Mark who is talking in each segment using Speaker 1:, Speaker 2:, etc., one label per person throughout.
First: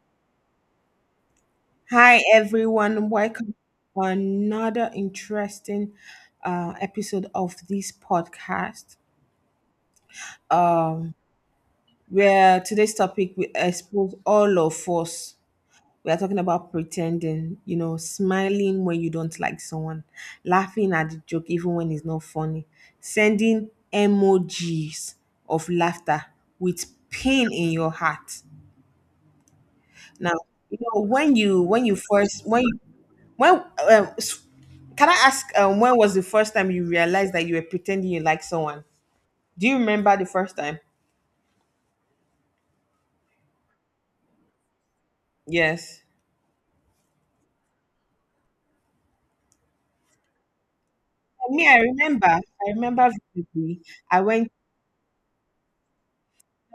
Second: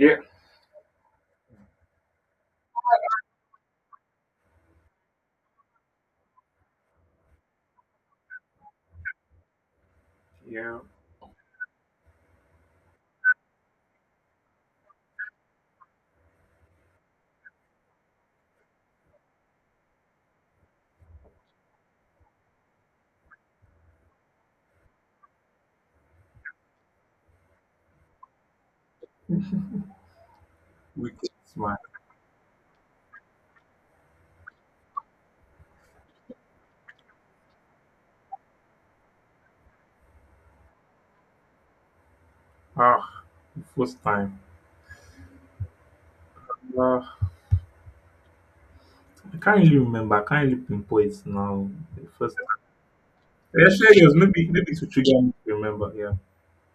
Speaker 1: Yeah,
Speaker 2: Hi, everyone. Welcome to another interesting episode of this podcast.
Speaker 1: yeah,
Speaker 2: Um, where today's topic we expose all of us. We are talking about pretending, smiling when you don't like someone, laughing at the joke even when it's not funny, sending emojis of laughter with pain in your heart. Now,
Speaker 1: wicked smile.
Speaker 2: when you first when you When um, s- can I ask, when was the first time you realized that you were pretending you like someone? Do you remember the first time?
Speaker 1: Ah, the first time.
Speaker 2: Yes.
Speaker 1: Ah, I can't really remember. I can't really pinpoint it
Speaker 2: For
Speaker 1: now.
Speaker 2: me, I
Speaker 1: The
Speaker 2: remember.
Speaker 1: first
Speaker 2: I remember
Speaker 1: time.
Speaker 2: vividly.
Speaker 1: Actually, it was
Speaker 2: I
Speaker 1: maybe
Speaker 2: went.
Speaker 1: maybe to trigger me to remember. Yeah.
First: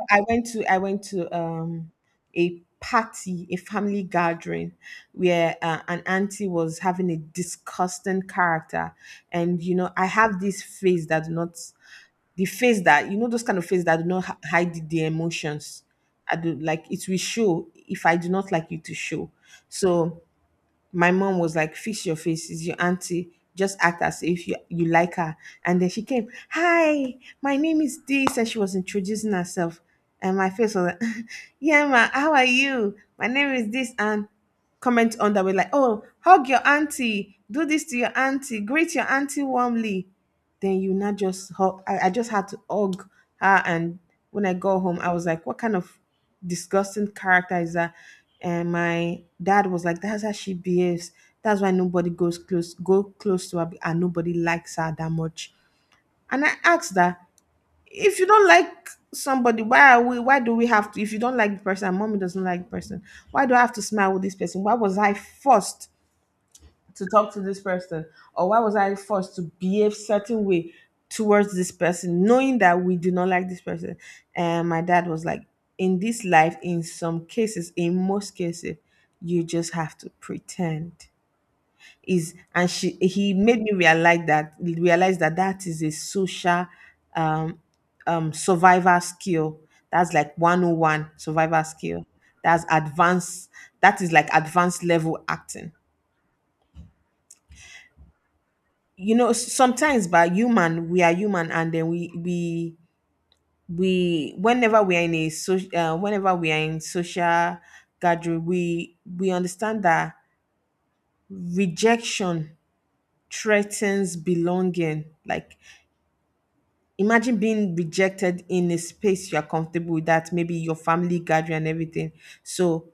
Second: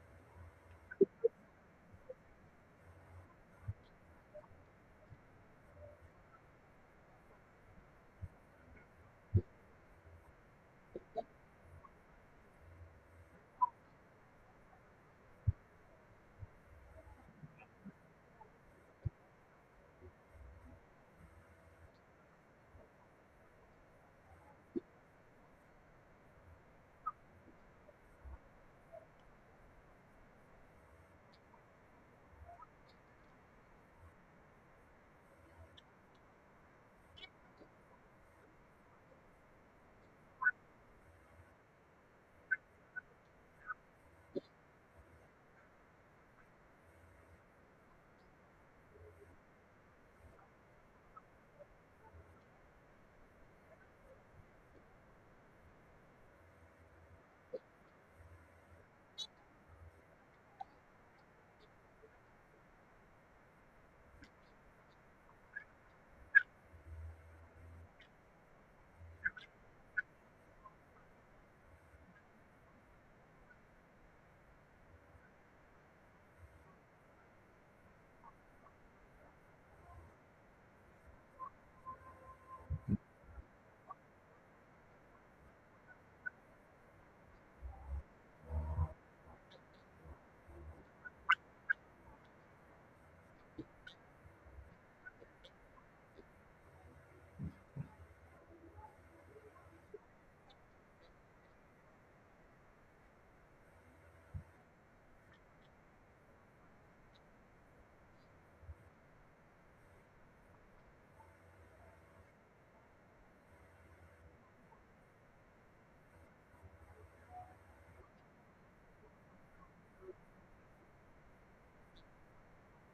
Speaker 2: I went to a party, a family gathering, where an auntie was having a disgusting character. And I have this face that do not, the face that, those kind of face that do not hide the emotions. I do like it will show. If I do not like you, to show. So my mom was like, "Fix your face. Is your auntie. Just act as if you like her." And then she came, "Hi, my name is this," and she was introducing herself. And my face was like, "Yeah, ma, how are you? My name is this." And comment on that way like, "Oh, hug your auntie. Do this to your auntie. Greet your auntie warmly." Then you not just hug. I just had to hug her. And when I go home, I was like, "What kind of disgusting character is that?" And my dad was like, that's how she behaves. That's why nobody goes close, go close to her, and nobody likes her that much. And I asked her, if you don't like somebody, why are we, why do we have to, if you don't like the person and mommy doesn't like the person, why do I have to smile with this person? Why was I forced to talk to this person, or why was I forced to behave certain way towards this person knowing that we do not like this person? And my dad was like, in this life, in some cases, in most cases, you just have to pretend. Is and she, he made me realize that, realize that that is a social um survival skill. That's like 101 survival skill. That's advanced. That is like advanced level acting. You know, sometimes by human, we are human, and then we whenever we are in a social whenever we are in social gathering, we understand that rejection threatens belonging. Like, imagine being rejected in a space you are comfortable with, that maybe your family gathering and everything. So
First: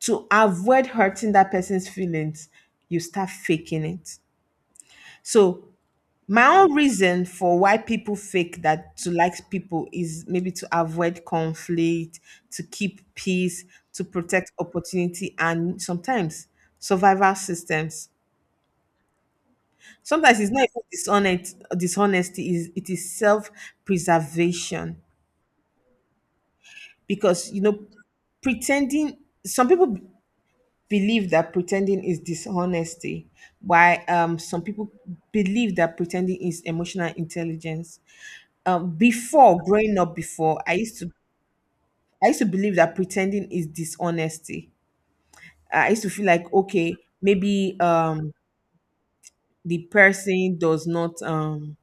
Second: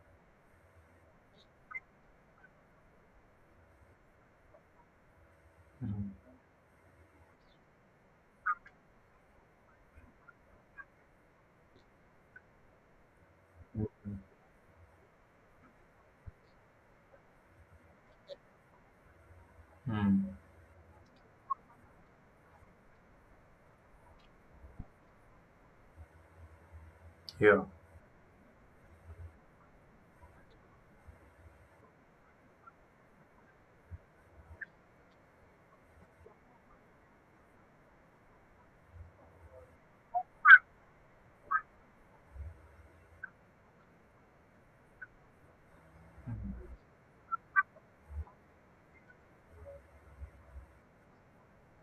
Speaker 2: to avoid hurting that person's feelings, you start faking it. So
Speaker 1: Mm,
Speaker 2: my own reason for why people fake that to like people is maybe to avoid conflict, to keep peace, to
Speaker 1: mm,
Speaker 2: protect opportunity, and sometimes survival systems.
Speaker 1: mm,
Speaker 2: Sometimes it's not even dishonesty. Is it is self preservation because,
Speaker 1: yeah.
Speaker 2: pretending. Some people believe that pretending is dishonesty, while some people believe that pretending is emotional intelligence. Before growing up, before I used to believe that pretending is dishonesty. I used to feel like,
Speaker 1: Mm,
Speaker 2: okay, maybe the person does not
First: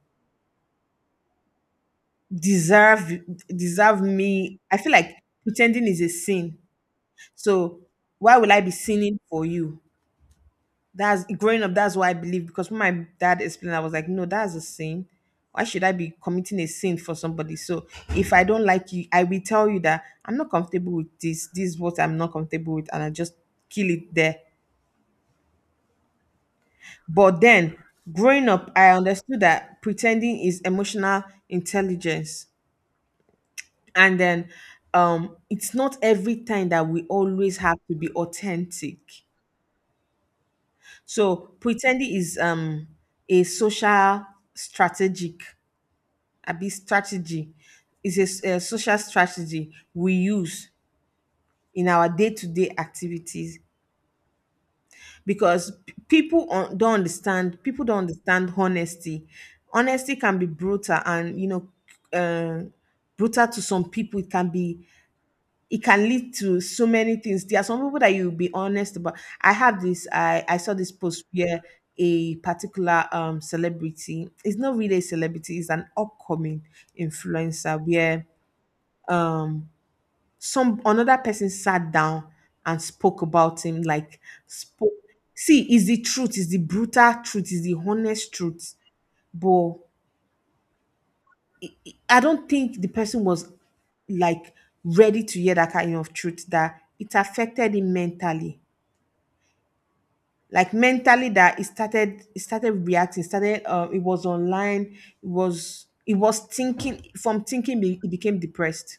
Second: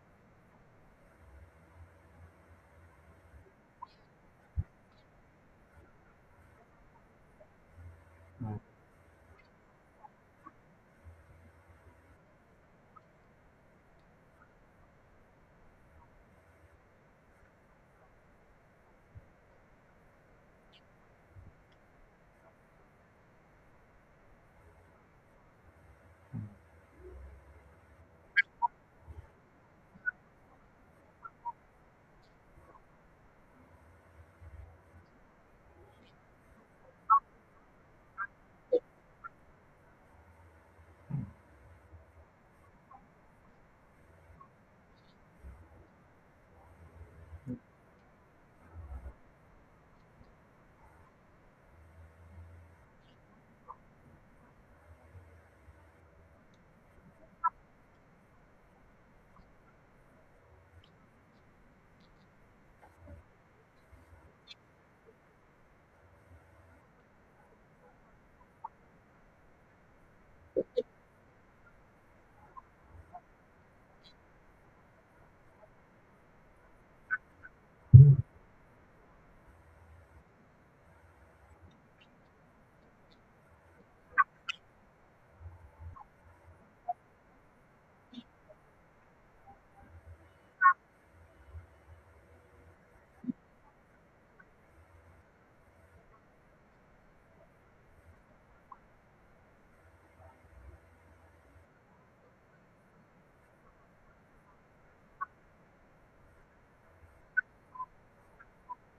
Speaker 2: deserve deserve me. I feel like pretending is a sin. So why will
Speaker 1: mm,
Speaker 2: I be sinning for you? That's growing up. That's what I believe, because when my dad explained, I was like, no, that's a sin. Why should I be committing a sin for somebody? So if I don't like you, I will tell you that I'm not comfortable with this. This is what I'm not comfortable with, and I just kill it there. But then growing up, I understood that pretending is emotional intelligence, and then, it's not every time that we always have to be authentic.
Speaker 1: mm,
Speaker 2: So pretending is, a social strategic abi strategy. Is a, a social strategy we use in our day-to-day activities, because people don't understand, Honesty can be brutal, and you know, uh, brutal to some people. It can be, it can lead to so many things. There are some people that you'll be honest about. I saw this post where a particular celebrity, it's not really a celebrity, it's an upcoming influencer, where um some another person sat down and spoke about him, like, spoke, see, is the truth, is the brutal truth, is the honest truth. But I don't think the person was, like, ready to hear that kind of truth, that it affected him mentally, like mentally, that he started reacting, started, it was online, it was thinking, from thinking, he became depressed.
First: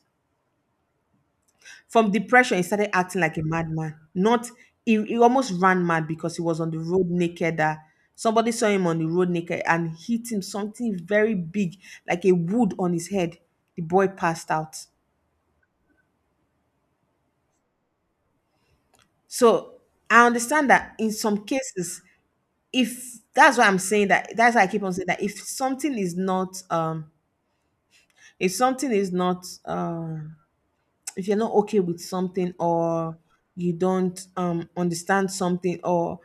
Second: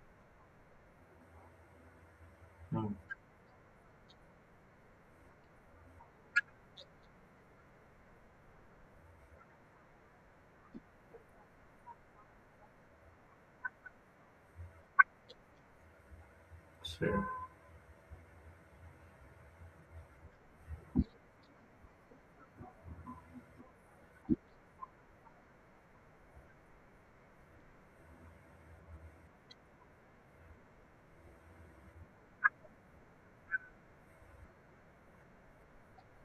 Speaker 2: From depression, he started
Speaker 1: mm.
Speaker 2: acting like a madman. Not he almost ran mad because he was on the road naked. That somebody saw him on the road naked and hit him something very big, like a wood on his head. The boy passed out.
Speaker 1: Sure.
Speaker 2: So I understand that in some cases, if that's why I'm saying that, that's why I keep on saying that, if something is not if you're not okay with something, or you don't understand something, or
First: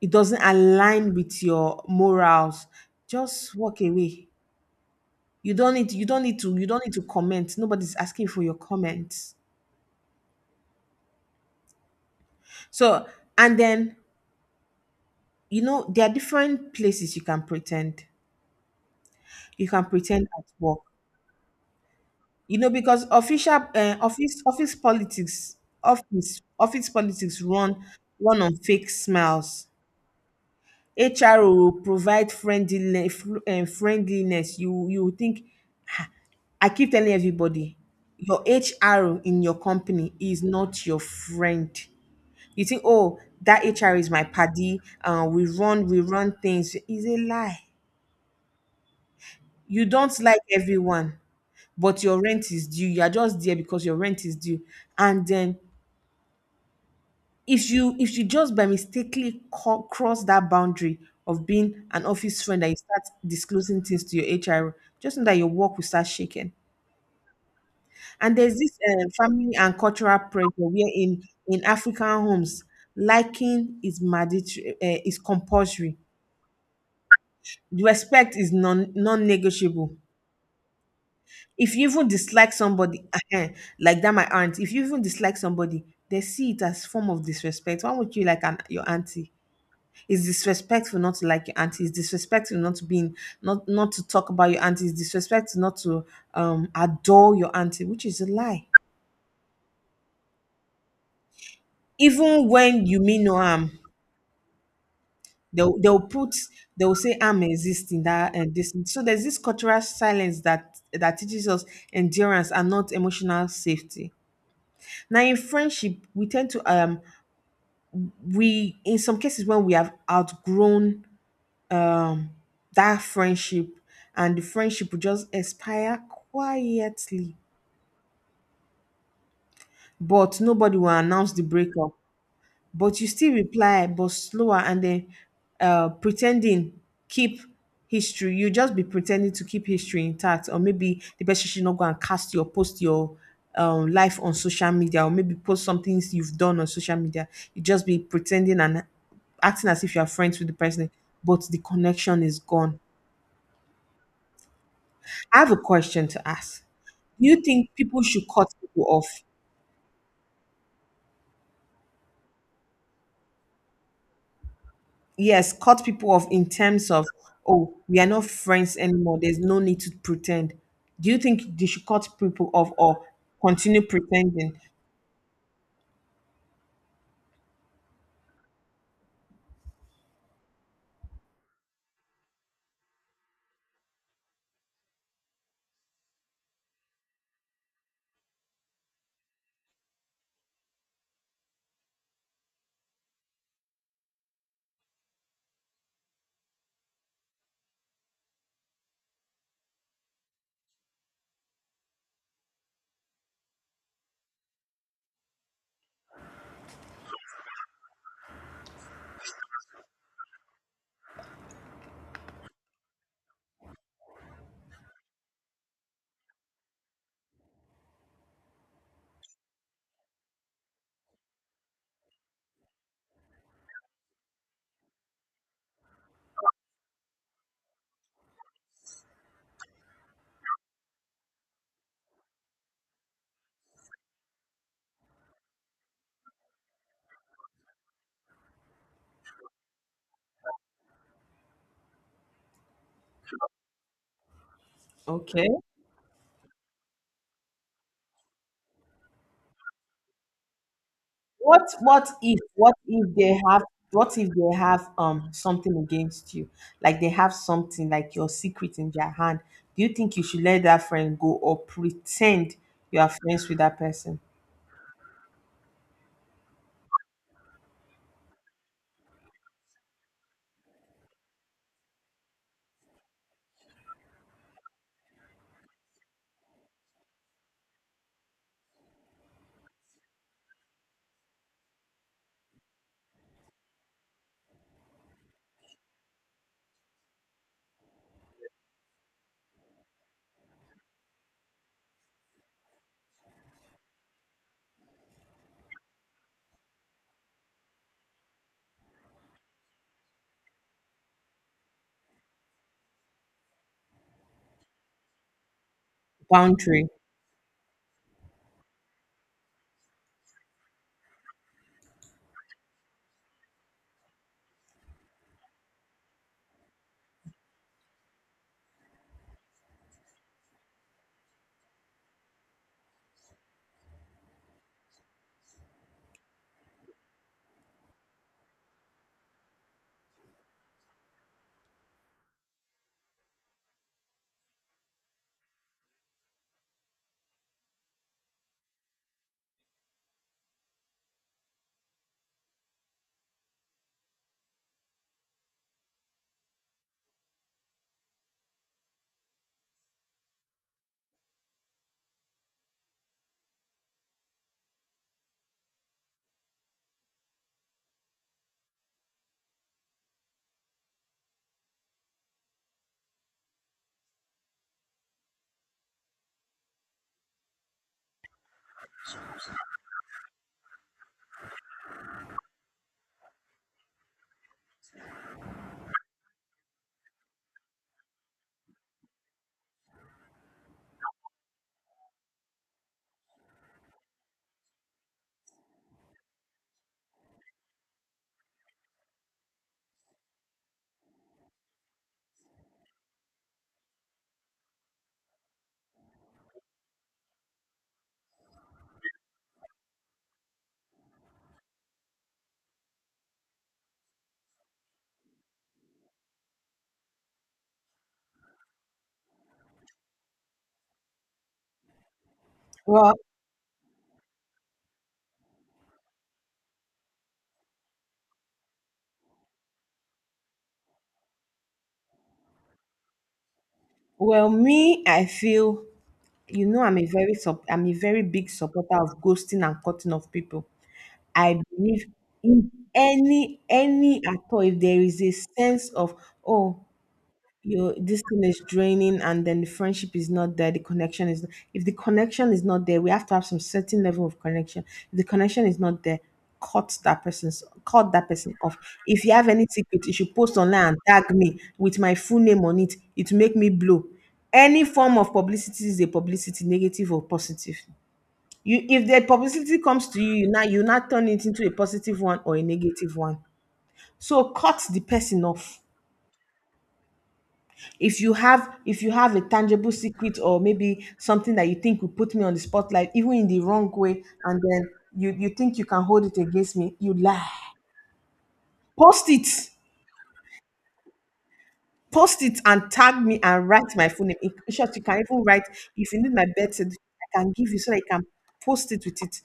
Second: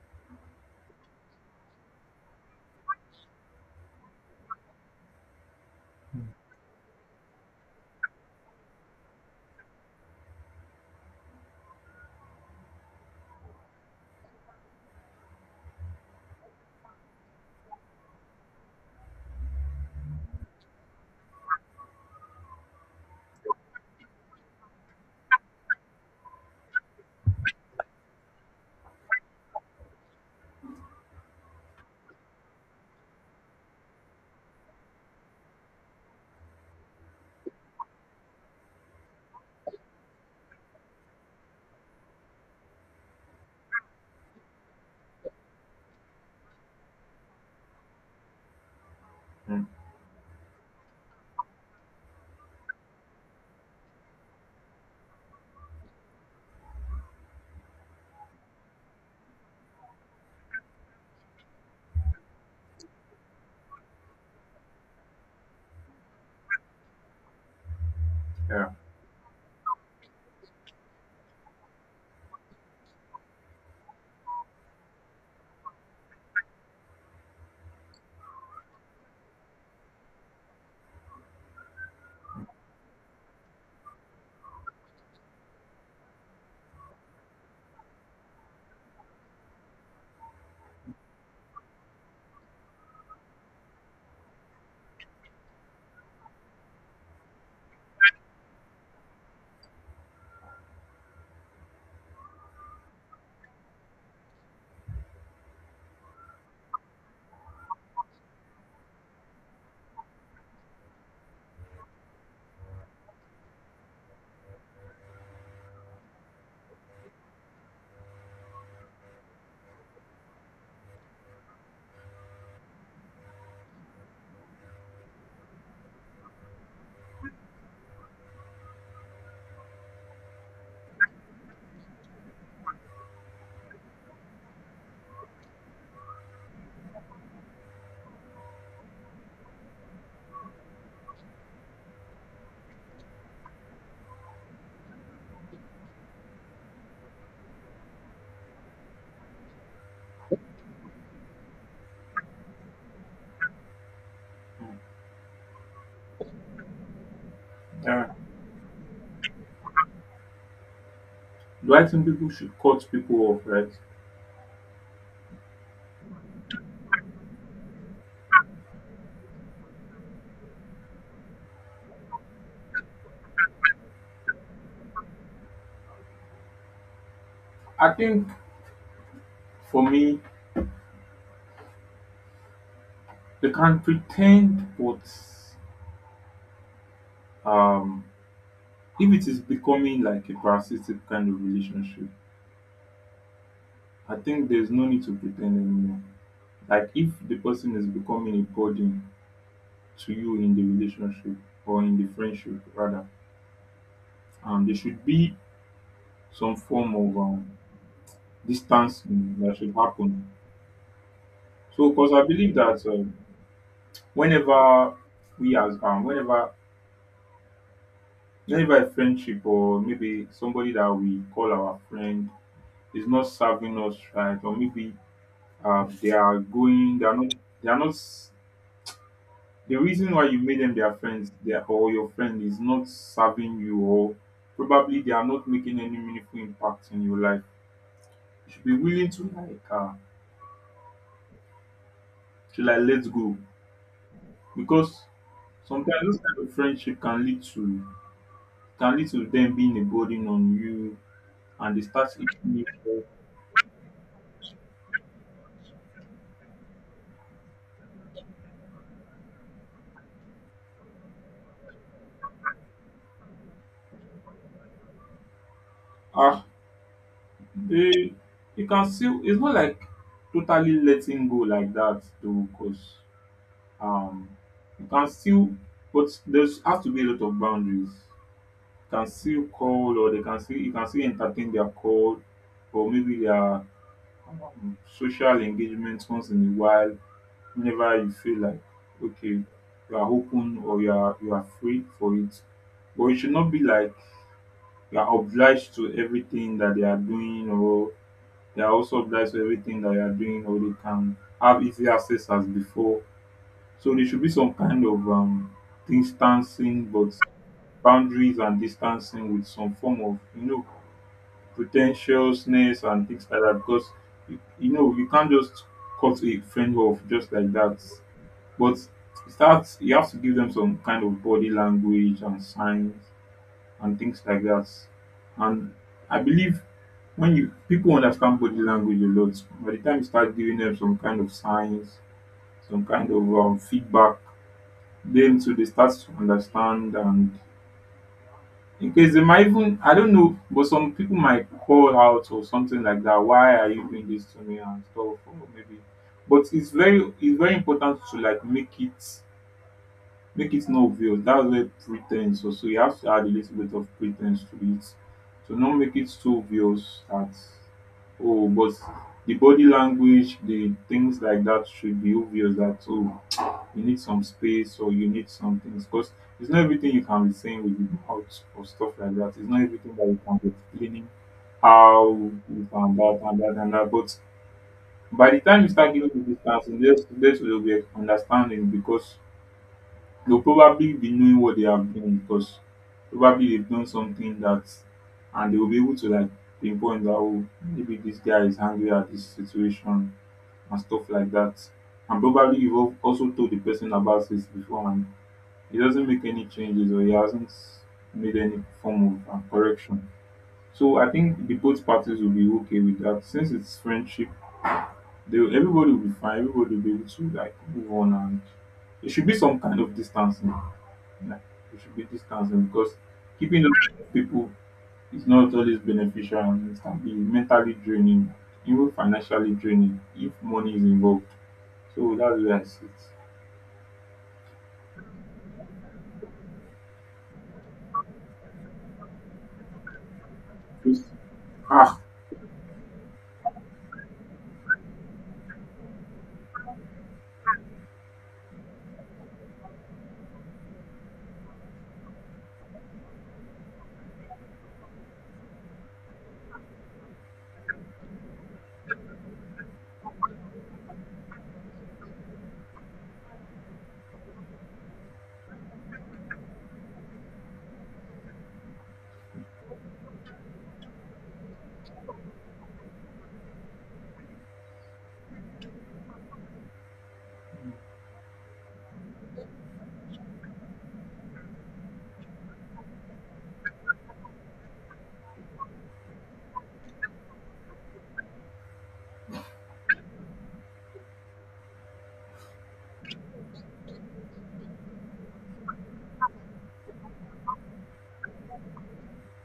Speaker 2: it doesn't align with your morals, just walk away. You don't need to comment. Nobody's asking for your comments. So, and then, you know, there are different places you can pretend. You can pretend at work, you know, because official office office politics run on fake smiles. HR will provide friendliness. You think, I keep telling everybody, your HR in your company is not your friend. You think, oh, that HR is my paddy. We run things. Is a lie.
Speaker 1: Mm,
Speaker 2: You don't like everyone, but your rent is due. You are just there because your rent is due. And then, if you just by mistakenly cross that boundary of being an office friend and you start disclosing things to your HR, just know that your work will start shaking. And there's
Speaker 1: yeah.
Speaker 2: this, family and cultural pressure where in African homes, liking is mandatory, is compulsory. Respect is non negotiable. If you even dislike somebody, uh like that, my aunt, if you even dislike somebody, they see it as form of disrespect. Why would you like an, your auntie? It's disrespectful not to like your auntie. It's disrespectful not to be in, not not to talk about your auntie. It's disrespectful not to adore your auntie, which is a lie. Even when you mean no harm, they'll put, they'll say, I'm existing that and this. So there's this cultural silence that that teaches us endurance and not emotional safety. Now, in friendship, we tend to, we, in some cases, when we have outgrown, um that friendship, and the friendship will just expire quietly, but nobody will announce the breakup, but you still reply, but slower. And then, pretending, keep history, you just be pretending to keep history intact, or maybe the person should not go and cast your post, your life on social media, or maybe post some things you've done on social media. You just be pretending and acting as if you are friends with the person, but the connection is gone. I have a question to ask. Do you think people
Speaker 1: Yeah.
Speaker 2: should cut people off?
Speaker 1: Do I think people should cut people off, right?
Speaker 2: Yes, cut people off in terms of, oh, we are not friends anymore, there's no need to pretend. Do you think they should cut people off or continue pretending?
Speaker 1: I think for me, they can pretend, but um, if it is becoming like a parasitic kind of relationship, I think there's no need to pretend anymore. Like if the person is becoming a burden to you in the relationship or in the friendship rather, there should be some form of distancing that should happen. So, because I believe that whenever we as whenever a friendship or maybe somebody that we call our friend is not serving us right, or maybe they are going, they are not, they are not. The reason why you made them their friends they or your friend is not serving you or probably they are not making any meaningful impact in your life. You should be willing to like let go because
Speaker 2: Okay.
Speaker 1: sometimes this kind of friendship can lead to them being a burden on you and they start eating
Speaker 2: What
Speaker 1: you up.
Speaker 2: if they have what if they have, something against you? Like, they have something like your secret in their hand. Do you think you should let that friend go or pretend you are friends with that person?
Speaker 1: Ah they you can still, it's not like totally letting go like that though, because um you can still, but there's have to be a lot of boundaries. Can still call, or they can still you can still entertain their call or maybe their social engagement once in a while, whenever you feel like okay, you are open or you are free for it. But it should not be like you are obliged to everything that they are doing, or they are also obliged to everything that you are doing, or they can have easy access as before. So there should be some kind of distancing,
Speaker 2: Boundary.
Speaker 1: but boundaries and distancing with some form of, potential snares and things like that. Because you know you can't just cut a friend off just like that. But start, you have to give them some kind of body language and signs and things like that. And I believe when you people understand body language a lot, by the time you start giving them some kind of signs, some kind of feedback, then so they start to understand. And because they might even, I don't know, but some people might call out or something like that. Why are you doing this to me and stuff? Or maybe, but it's very important to like make it not obvious. That's where pretense. So you have to add a little bit of pretense to it. To not make it so obvious that, oh, but the body language, the things like that should be obvious that, oh, you need some space or you need some things. Because it's not everything you can be saying with your mouth or stuff like that. It's not everything that you can be explaining how you can that and that and that. But by the time you start giving the distance, there's will be understanding. Because they'll probably be knowing what they have done, because probably they've done something that, and they'll be able to like pinpoint that, oh, maybe this guy is angry at this situation and stuff like that. And probably you've also told the person about this before and he doesn't make any changes, or he hasn't made any form of correction. So I think the both parties will be okay with that. Since it's friendship, they will, everybody will be fine. Everybody will be able to like move on, and there should be some kind of distancing. Like there should be distancing, because
Speaker 2: Well,
Speaker 1: keeping up with people is not always beneficial, and it can be mentally draining, even financially draining if money is involved. So that's where I sit.
Speaker 2: me, I feel, you know, I'm a very sup- I'm a very big supporter of ghosting and cutting off people.
Speaker 1: Just-
Speaker 2: I
Speaker 1: Ah,
Speaker 2: believe in any at all. If there is a sense of oh, you this thing is draining and then the friendship is not there the connection is if the connection is not there, we have to have some certain level of connection. If the connection is not there, cut that person off. If you have any secret, you should post online and tag me with my full name on it. It will make me blow. Any form of publicity is a publicity, negative or positive. You If the publicity comes to you, you now turn it into a positive one or a negative one. So cut the person off. If you have a tangible secret or maybe something that you think will put me on the spotlight even in the wrong way, and then you think you can hold it against me, you lie. Post it. Post it and tag me and write my full name. In short, you can even write, if you need my birth certificate, I can give you so that you can post it with it.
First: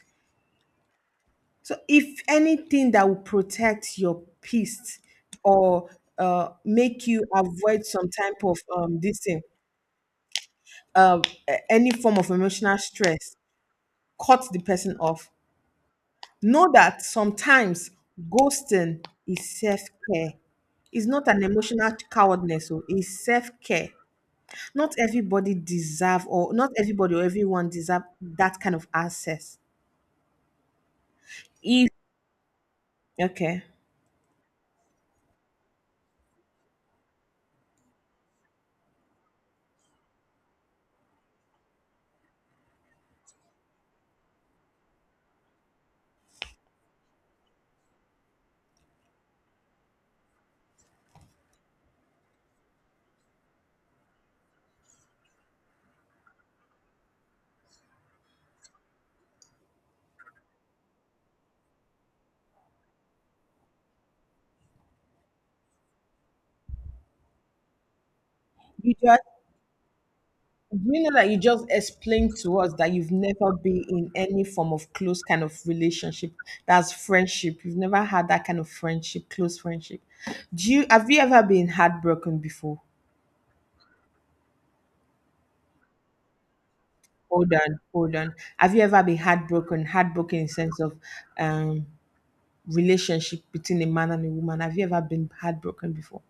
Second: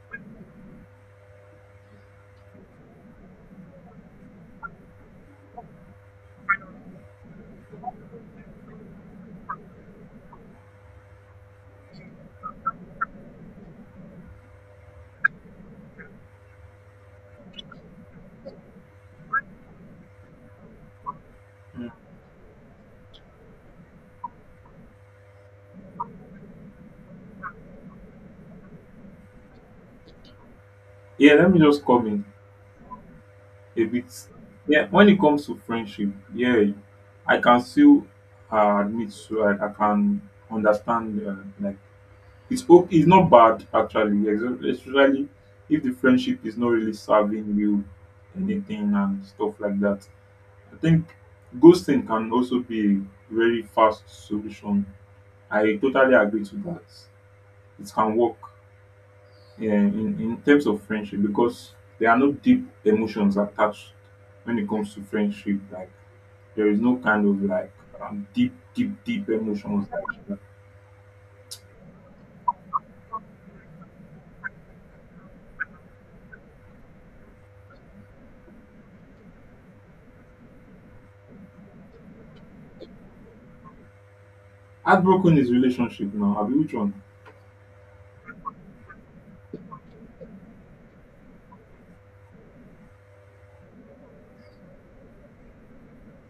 Speaker 2: So if anything that will protect your peace or make you avoid some type of this thing, uh, any form of emotional stress, cut the person off. Know that sometimes ghosting is self care. It's not an
Speaker 1: mm.
Speaker 2: emotional cowardness, so it's self care. Not everybody deserve, or not everybody or everyone deserve that kind of access.
Speaker 1: Yeah. Let me just
Speaker 2: If
Speaker 1: comment
Speaker 2: okay,
Speaker 1: a bit. Yeah, when it comes to friendship, yeah, I can still admit to like I can understand like it's not bad actually, especially if the friendship is not really serving you anything and stuff like that. I think ghosting can also be a very fast solution. I totally agree to that. It can work in terms of friendship, because there are no deep emotions attached when it comes to friendship. Like there is no kind of like deep,
Speaker 2: you
Speaker 1: deep,
Speaker 2: just
Speaker 1: deep emotions. Like that.
Speaker 2: you know that you just explained to us that you've never been in any form of close kind of relationship. That's friendship. You've never had that kind of friendship, close friendship. Do you Have you ever been heartbroken before?
Speaker 1: Heartbroken is relationship now. Have you, which one?
Speaker 2: Hold on, hold on. Have you ever been heartbroken? Heartbroken in sense of um relationship between a man and a woman. Have you ever been heartbroken before?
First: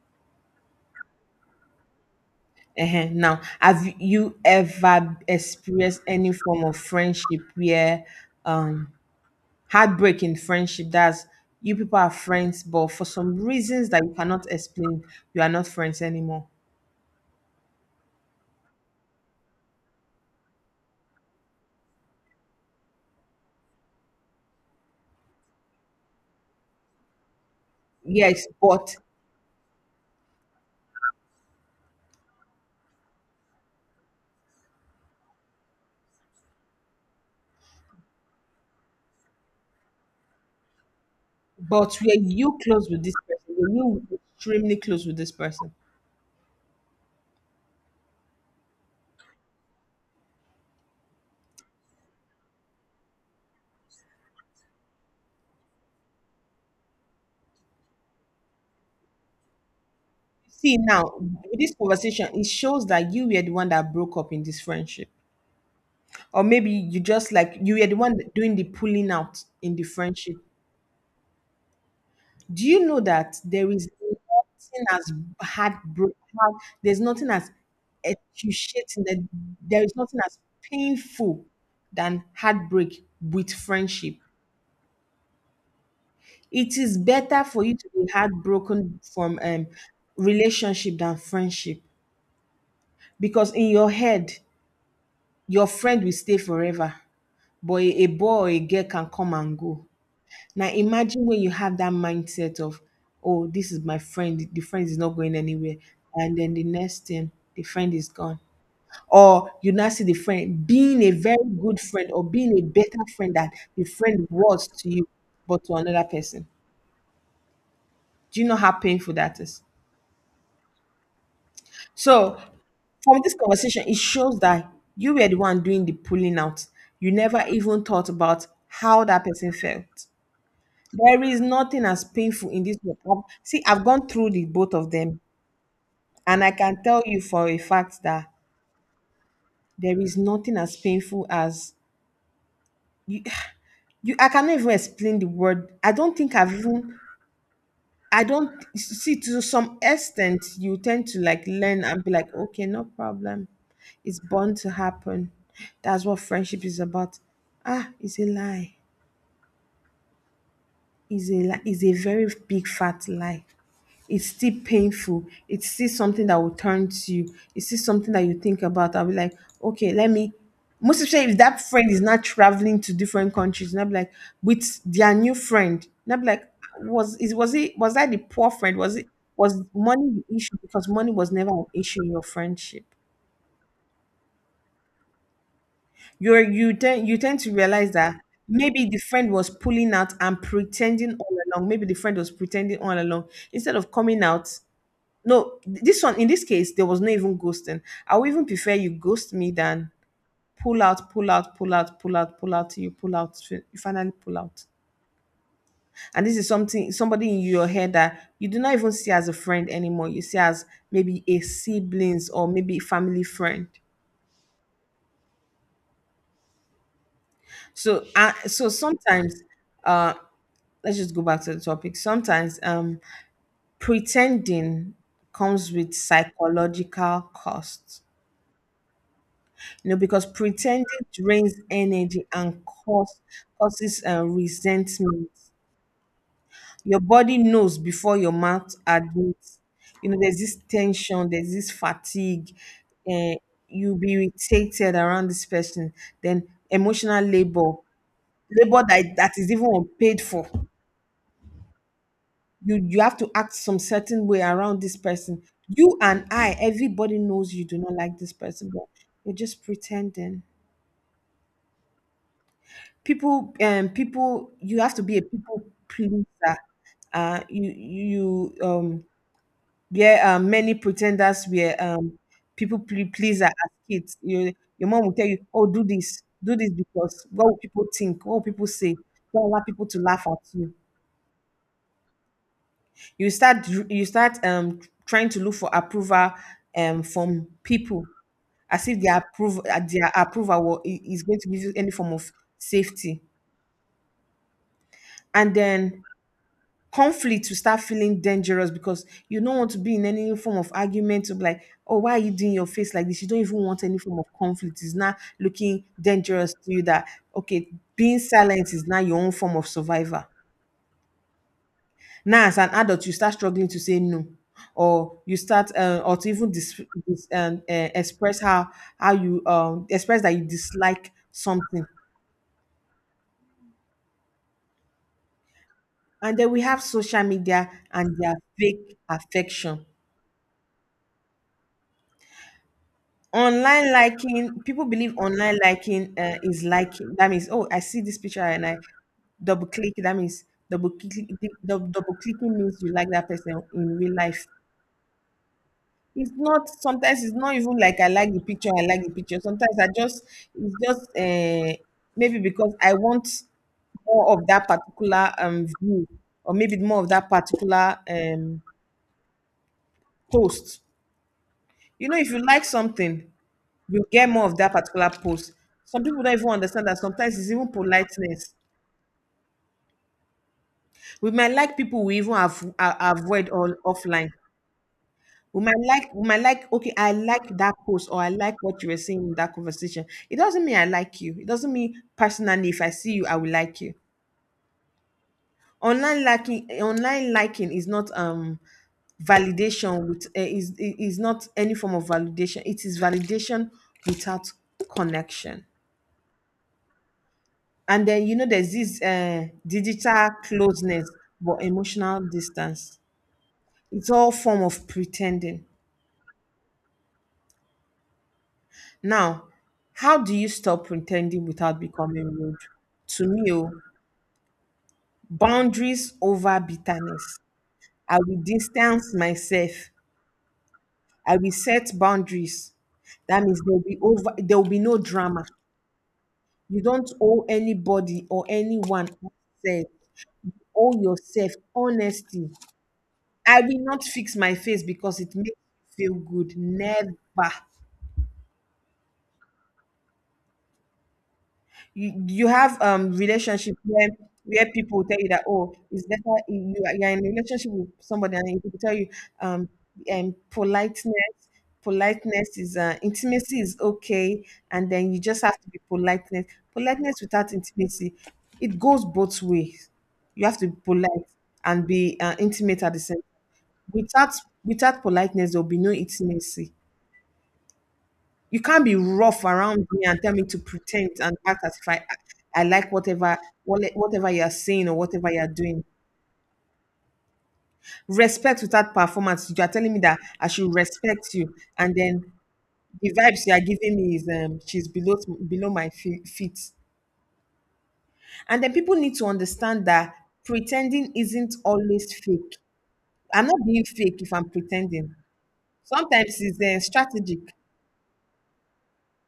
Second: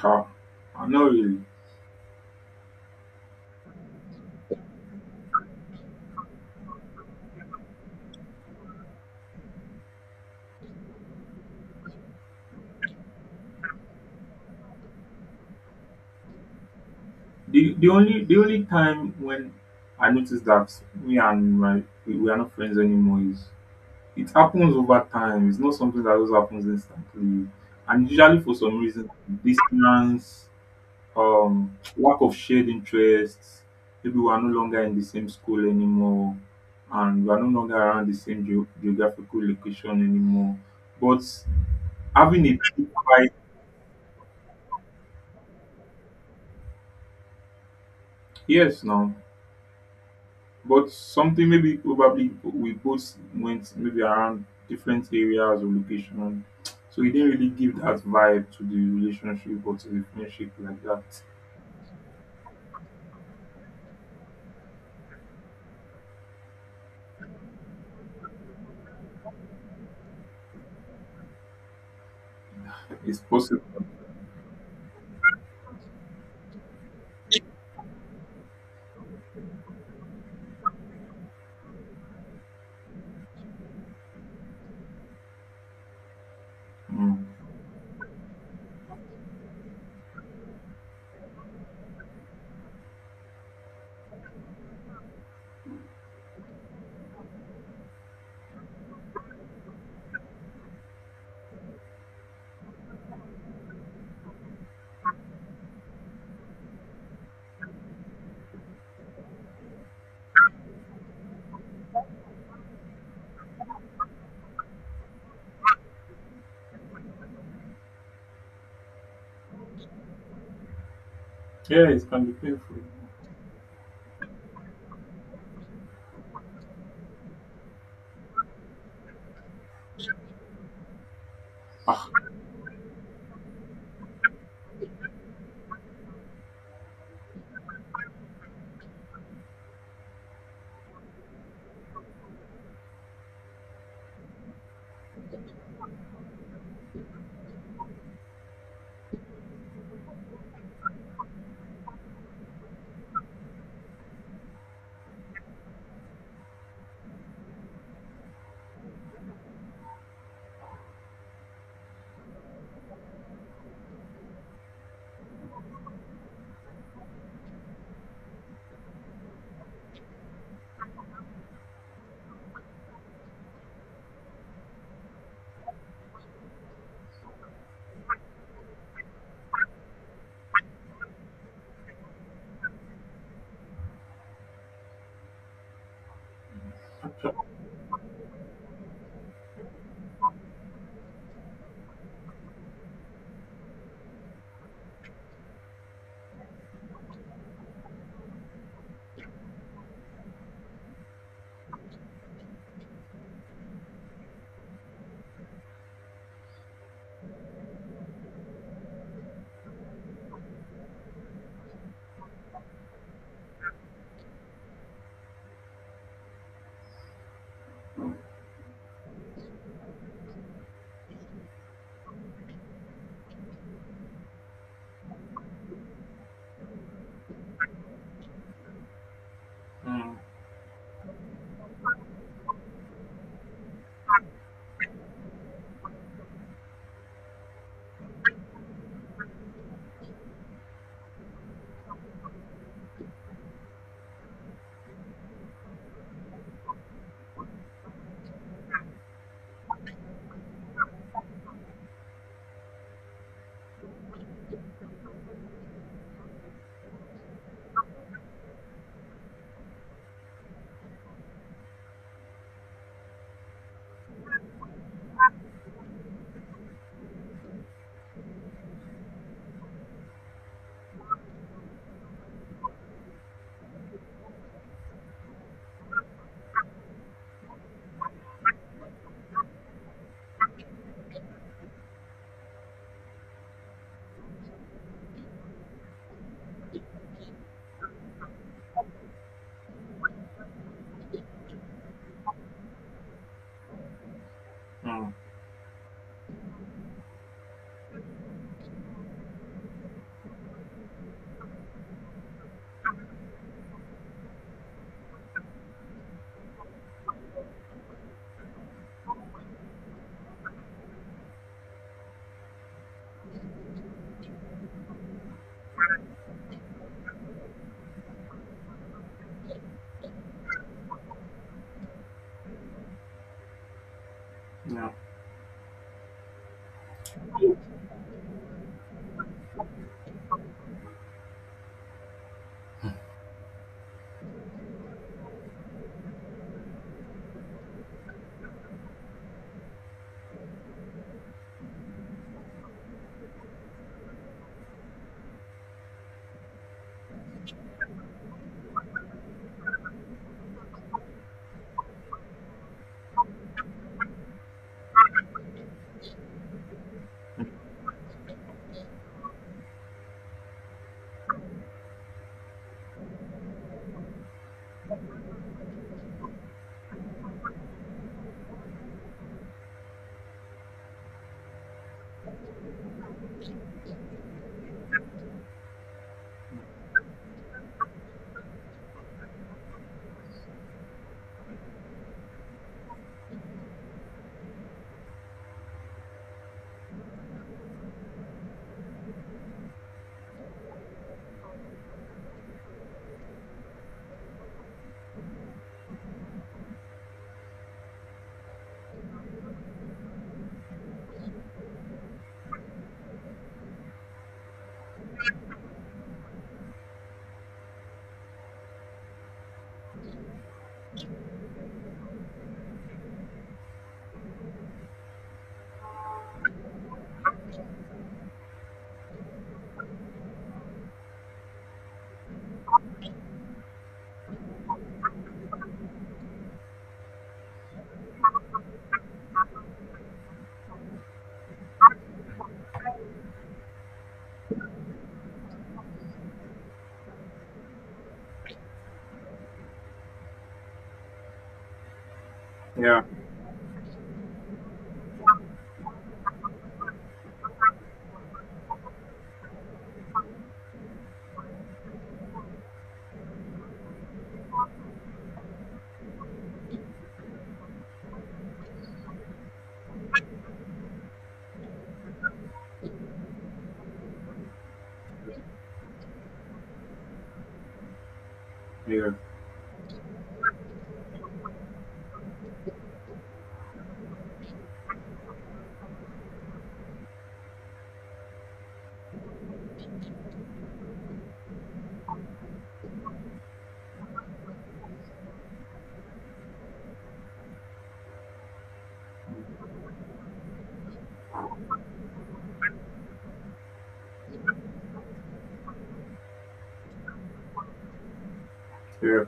Speaker 1: Ah, not really.
Speaker 2: Now, have you ever experienced any form of friendship where um heartbreak in friendship? That's you people are friends, but for some reasons that you cannot explain, you are not friends anymore.
Speaker 1: The only time when I noticed that me and my we are not friends anymore is, it happens over time. It's not something that always happens instantly. And usually
Speaker 2: Yes,
Speaker 1: for some
Speaker 2: but
Speaker 1: reason, distance, lack of shared interests, maybe we are no longer in the same school anymore, and we are no longer around the same geographical location anymore. But
Speaker 2: were
Speaker 1: having a
Speaker 2: you close
Speaker 1: deep
Speaker 2: with this
Speaker 1: fight,
Speaker 2: person? Were you extremely close with this person?
Speaker 1: yes, now. But something, maybe probably we both went maybe around different areas of location. So he didn't really give that vibe to the relationship or to the friendship
Speaker 2: See
Speaker 1: like
Speaker 2: now,
Speaker 1: that.
Speaker 2: with this conversation, it shows that you were the one that broke up in this friendship. Or maybe you just like you were the one doing the pulling out in the friendship. Do you know
Speaker 1: It's
Speaker 2: that
Speaker 1: possible.
Speaker 2: there is nothing as heartbreak, heart, there's nothing as excruciating, that there is nothing as painful than heartbreak with friendship. It is
Speaker 1: Mm.
Speaker 2: better for you to be heartbroken from relationship than friendship, because in your head your friend will stay forever, but a boy or a girl can come and go. Now imagine when you have that mindset of, oh, this is my friend, the friend is not going anywhere. And then the next thing, the friend is gone. Or you now see the friend being a very good friend or being a better friend that the friend was to you, but to another person. Do you know how painful that is?
Speaker 1: Yeah, it can be
Speaker 2: So
Speaker 1: painful.
Speaker 2: from this conversation, it shows that you were the one doing the pulling out. You never even thought about how that person felt. There is nothing as painful in this work. See, I've gone through the both of them, and I can tell you for a fact that there is nothing as painful as you. you I cannot even explain the word. I don't think I've even I don't see. To some extent you tend to like learn and be like, okay, no problem. It's bound to happen. That's what friendship is about. Ah, it's a lie. It's a lie. It's a very big fat lie. It's still painful. It's still something that will turn to you. It's still something that you think about. I'll be like, okay, let me. Most especially if that friend is not traveling to different countries, and I'll be like, with their new friend, and I'll be like, was that the poor friend? Was it was money the issue? Because money was never an issue in your friendship. You tend to realize that maybe the friend was pulling out and pretending all along. Maybe the friend was pretending all along instead of coming out. No, this one, in this case there was no even ghosting. I would even prefer you ghost me than pull out, pull out, pull out, pull out, pull out. Till You pull out, you finally pull out. And this is something, somebody in your head that you do not even see as a friend anymore. You see as maybe a siblings or maybe family friend. So, so sometimes, uh, let's just go back to the topic. Sometimes, pretending comes with psychological costs, you know,
Speaker 1: Mm.
Speaker 2: because pretending drains energy and causes resentment. Your body knows before your mouth admits. You know, there's this tension, there's this fatigue. Uh, you'll be irritated around this person. Then emotional labor, labor that is even unpaid for. You have to act some certain way around this person. You and I, everybody knows you do not like this person, but you're just pretending. People, you have to be a people pleaser. uh you you you, um yeah many pretenders were people pleaser as kids. Your mom will tell you, oh, do this, do this, because what will people think, what will people say, don't allow people to laugh at you. You start trying to look for approval from people, as if their approval, is going to give you any form of safety.
Speaker 1: Mm.
Speaker 2: And then conflict will start feeling dangerous because you don't want to be in any form of argument of like, oh, why are you doing your face like this? You don't even want any form of conflict. It's not looking dangerous to you that okay, being silent is now your own form of survival. Now, as an adult, you start struggling to say no, or you start or to even express how you express that you dislike something.
Speaker 1: Yeah.
Speaker 2: And then we have social media and their fake affection. Online liking, people believe online liking is liking. That means, oh, I see this picture and I double click. That means double click, double clicking means you like that person in real life. It's not. Sometimes it's not even like I like the picture. I like the picture. Sometimes I just it's just maybe because I want more of that particular view, or maybe more of that particular post. You know, if you like something, you get more of that particular post. Some people don't even understand that sometimes it's even politeness. We might like people we even avoid all offline. We might like, okay, I like that post or I like what you were saying in that conversation. It doesn't mean I like you. It doesn't mean personally if I see you, I will like you. Online liking is not validation with is not any form of validation. It is validation without connection. And then you know there's this digital closeness but emotional distance. It's all form of pretending. Now, how do you stop pretending without becoming rude? To me, oh, boundaries over bitterness. I will distance myself. I will set boundaries. That means there will be over. There will be no drama. You don't owe anybody or anyone access. Owe yourself honesty. I will not fix my face because it makes me feel good. Never. You have
Speaker 1: Yeah.
Speaker 2: relationship where people tell you that, oh, it's better you are in a relationship with somebody, and they tell you um and politeness, politeness is intimacy is okay, and then you just have to be politeness, politeness without intimacy. It goes both ways. You have to be polite and be intimate at the same, without, without politeness there will be no intimacy. You can't be
Speaker 1: Yeah.
Speaker 2: rough around me and tell me to pretend and act as if I I like whatever, whatever you're saying or whatever you're doing. Respect without performance. You are telling me that I should respect you, and then the vibes you are giving me is she's below, below my feet. And then people need to understand that pretending isn't always fake. I'm not being fake if I'm pretending. Sometimes it's strategic.
Speaker 1: Yeah.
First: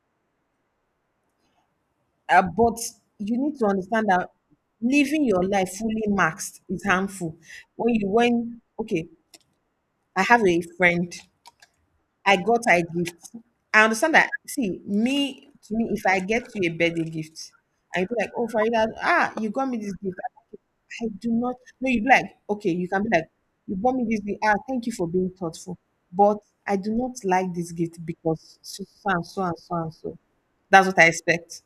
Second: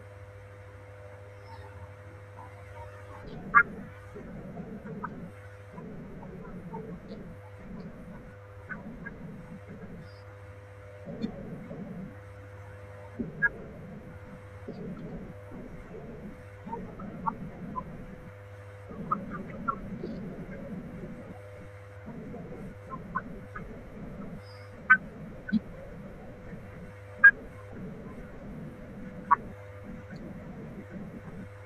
Speaker 2: But you need to understand that living your life fully maxed is harmful. When you when okay, I have a friend, I got her a gift. I understand that. See, me to me, if I get you a birthday gift, I be like, oh, Farida, ah, you got me this gift. I do not. No, you be like, okay, you can be like, you bought me this gift. Ah, thank you for being thoughtful, but I do not like this gift because so so and so and so and so. That's what I expect,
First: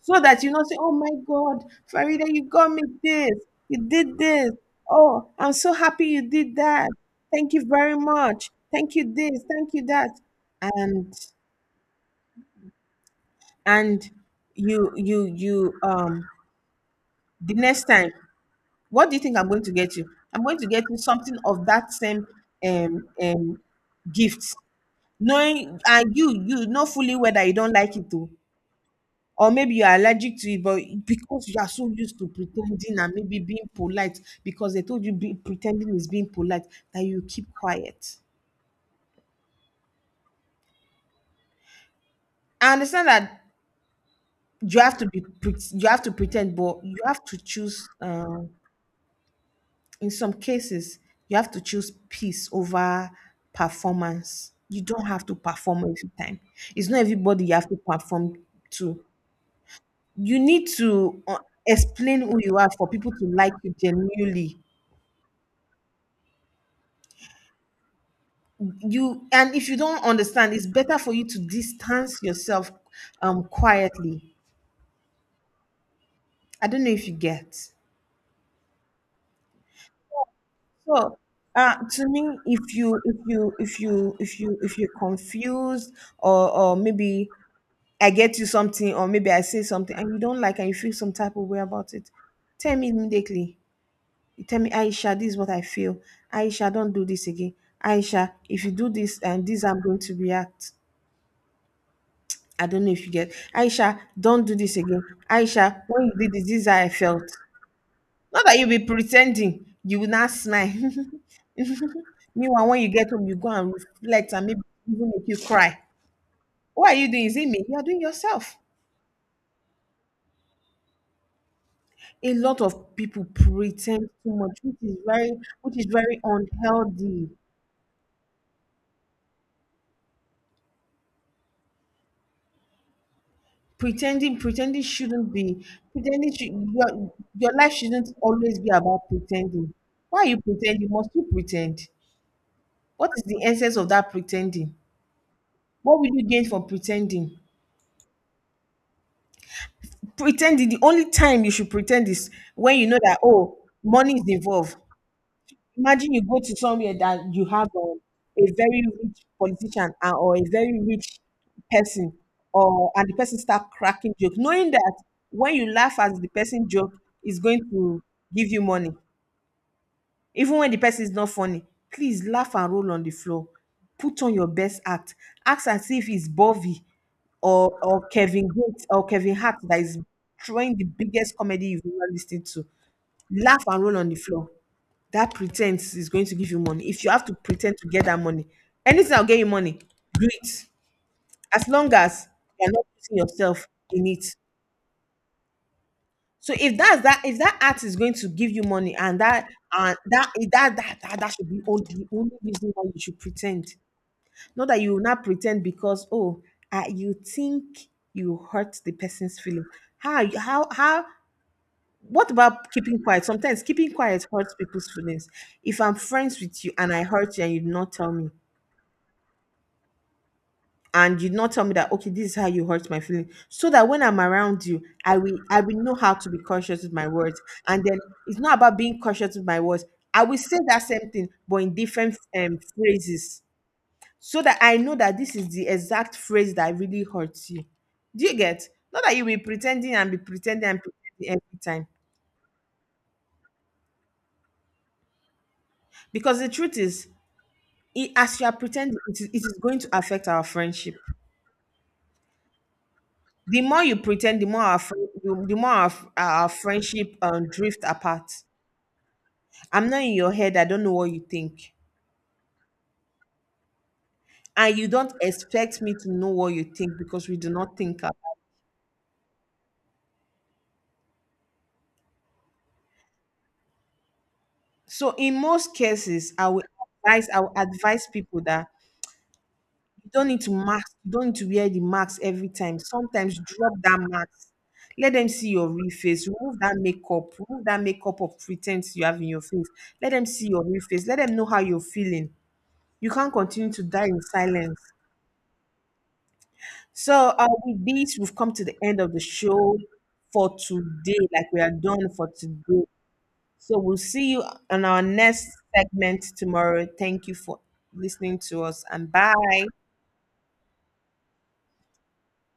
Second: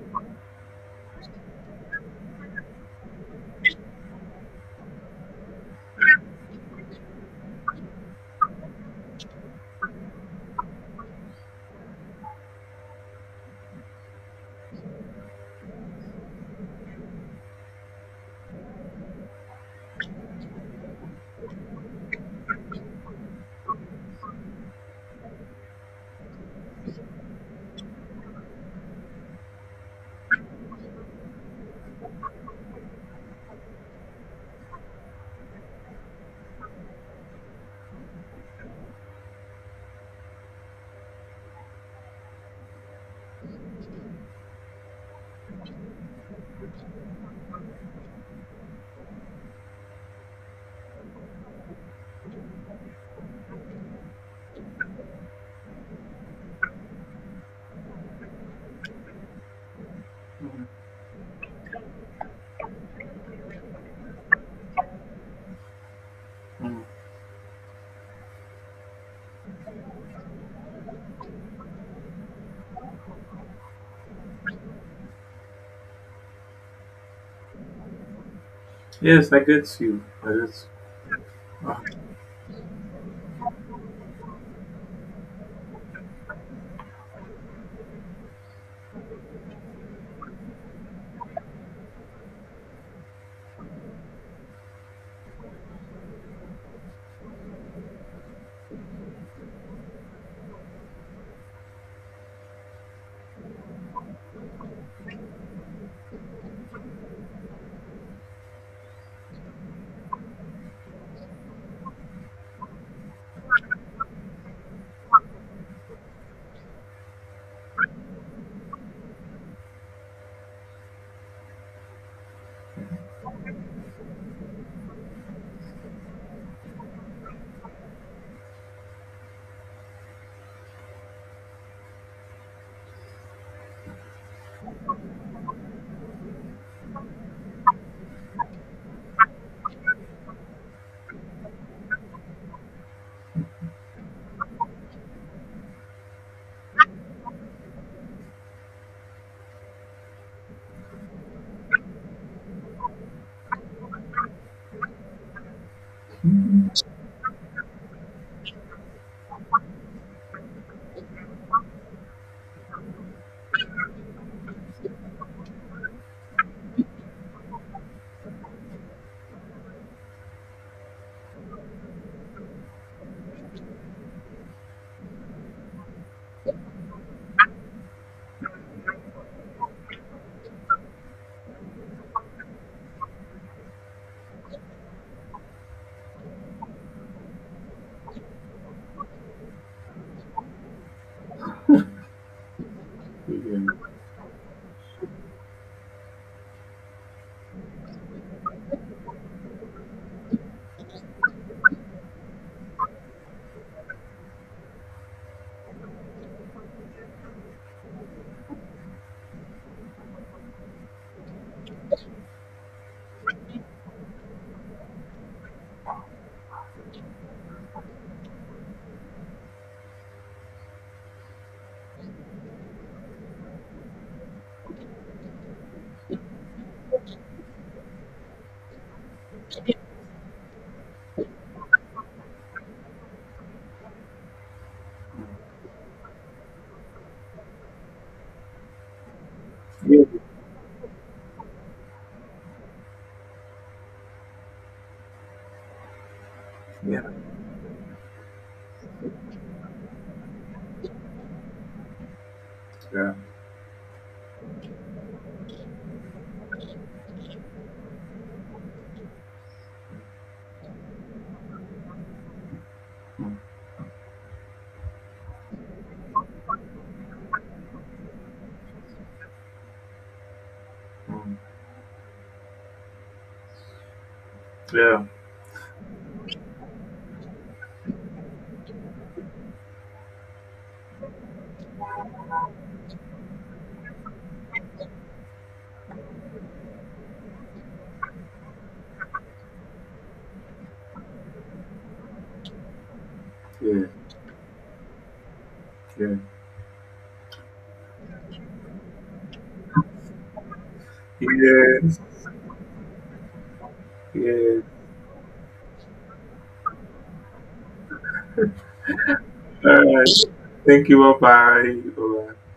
Speaker 2: so that you not say, "Oh my God, Farida, you got me this, you did this. Oh, I'm so happy you did that. Thank you very much. Thank you this, thank you that." And and you the next time, what do you think I'm going to get you? I'm going to get you something of that same um um gifts, knowing and you know fully whether you don't like it too. Or maybe you're allergic to it, but because you are so used to pretending and maybe being polite, because they told you be, pretending is being polite, that you keep quiet. I understand that you have to you have to pretend, but you have to choose. In some cases, you have to choose peace over performance. You don't have to perform every time. It's not everybody you have to perform to. You need to explain who you are for people to like you genuinely.
Speaker 1: Mm.
Speaker 2: You and if you don't understand, it's better for you to distance yourself quietly. I don't know if you get.
Speaker 1: Yes, I get you. I get you.
Speaker 2: So,
Speaker 1: Ah,
Speaker 2: to me, if you if you if you if you if you're confused or maybe I get you something, or maybe I say something and you don't like, and you feel some type of way about it, tell me immediately. You tell me, Aisha, this is what I feel. Aisha, don't do this again. Aisha, if you do this and this, I'm going to react. I don't know if you get. Aisha, don't do this again. Aisha, when you did this, this is how I felt. Not that you'll be pretending, you will not smile. Meanwhile, when you get home, you go and reflect and maybe even make you cry. What are you doing? Is it me? You are doing yourself. A lot of people pretend too much, which is very unhealthy. Pretending, pretending shouldn't be pretending should, your life shouldn't always be about pretending. Why are you pretending? Must you pretend? What is the essence of that pretending? What will you gain from pretending? Pretending, the only time you should pretend is when you know that, oh, money is involved. Imagine you go to somewhere that you have a very rich politician, or a very rich person, or and the person start cracking jokes, knowing that when you laugh at the person joke, is going to give you money. Even when the person is not funny, please laugh and roll on the floor. Put on your best act. Act as if it's Bovey or Kevin Gates or Kevin Hart that is throwing the biggest comedy you've ever listened to. Laugh and roll on the floor. That pretense is going to give you money. If you have to pretend to get that money, anything that'll get you money, do it. As long as you're not putting
Speaker 1: Yeah.
Speaker 2: yourself in it. So if that's that, if that art is going to give you money, and that that that that, that should be all, the only reason why you should pretend. Not that you will not pretend because oh, you think you hurt the person's feeling. How how? What about keeping quiet? Sometimes keeping quiet hurts people's feelings. If I'm friends with you and I hurt you and you do not tell me, and you not tell me that, okay, this is how you hurt my feeling, so that when I'm around you, I will know how to be cautious with my words. And then it's not about being cautious with my words, I will say that same thing but in different phrases, so that I know that this is the exact phrase that really hurts you. Do you get? Not that you will
Speaker 1: Yeah.
Speaker 2: be pretending and pretending every time, because the truth
Speaker 1: Yeah.
Speaker 2: is, as you are pretending, it is going to affect our friendship.
Speaker 1: Yeah.
Speaker 2: The more you pretend, the more our friend, the more our friendship drift apart. I'm not in your head. I don't know what you think,
Speaker 1: Mm.
Speaker 2: and you don't expect me to know what you think because we do not think alike.
Speaker 1: Mm. Yeah.
Speaker 2: So in most cases, I will advise people that you don't need to mask, you don't need to wear the mask every time. Sometimes drop that mask. Let them see your real face. Remove that makeup. Remove that makeup of pretense you have in your face. Let them see your real face. Let them know how you're feeling. You can't continue to
Speaker 1: Yeah.
Speaker 2: die in silence.
Speaker 1: Yeah.
Speaker 2: So, with this, we've come to the end of the show for today. Like, we are
Speaker 1: Yes.
Speaker 2: done for today. So, we'll see you
Speaker 1: Yes.
Speaker 2: on our next segment tomorrow. Thank you for listening to us and bye.
Speaker 1: All right. Thank you. Bye bye.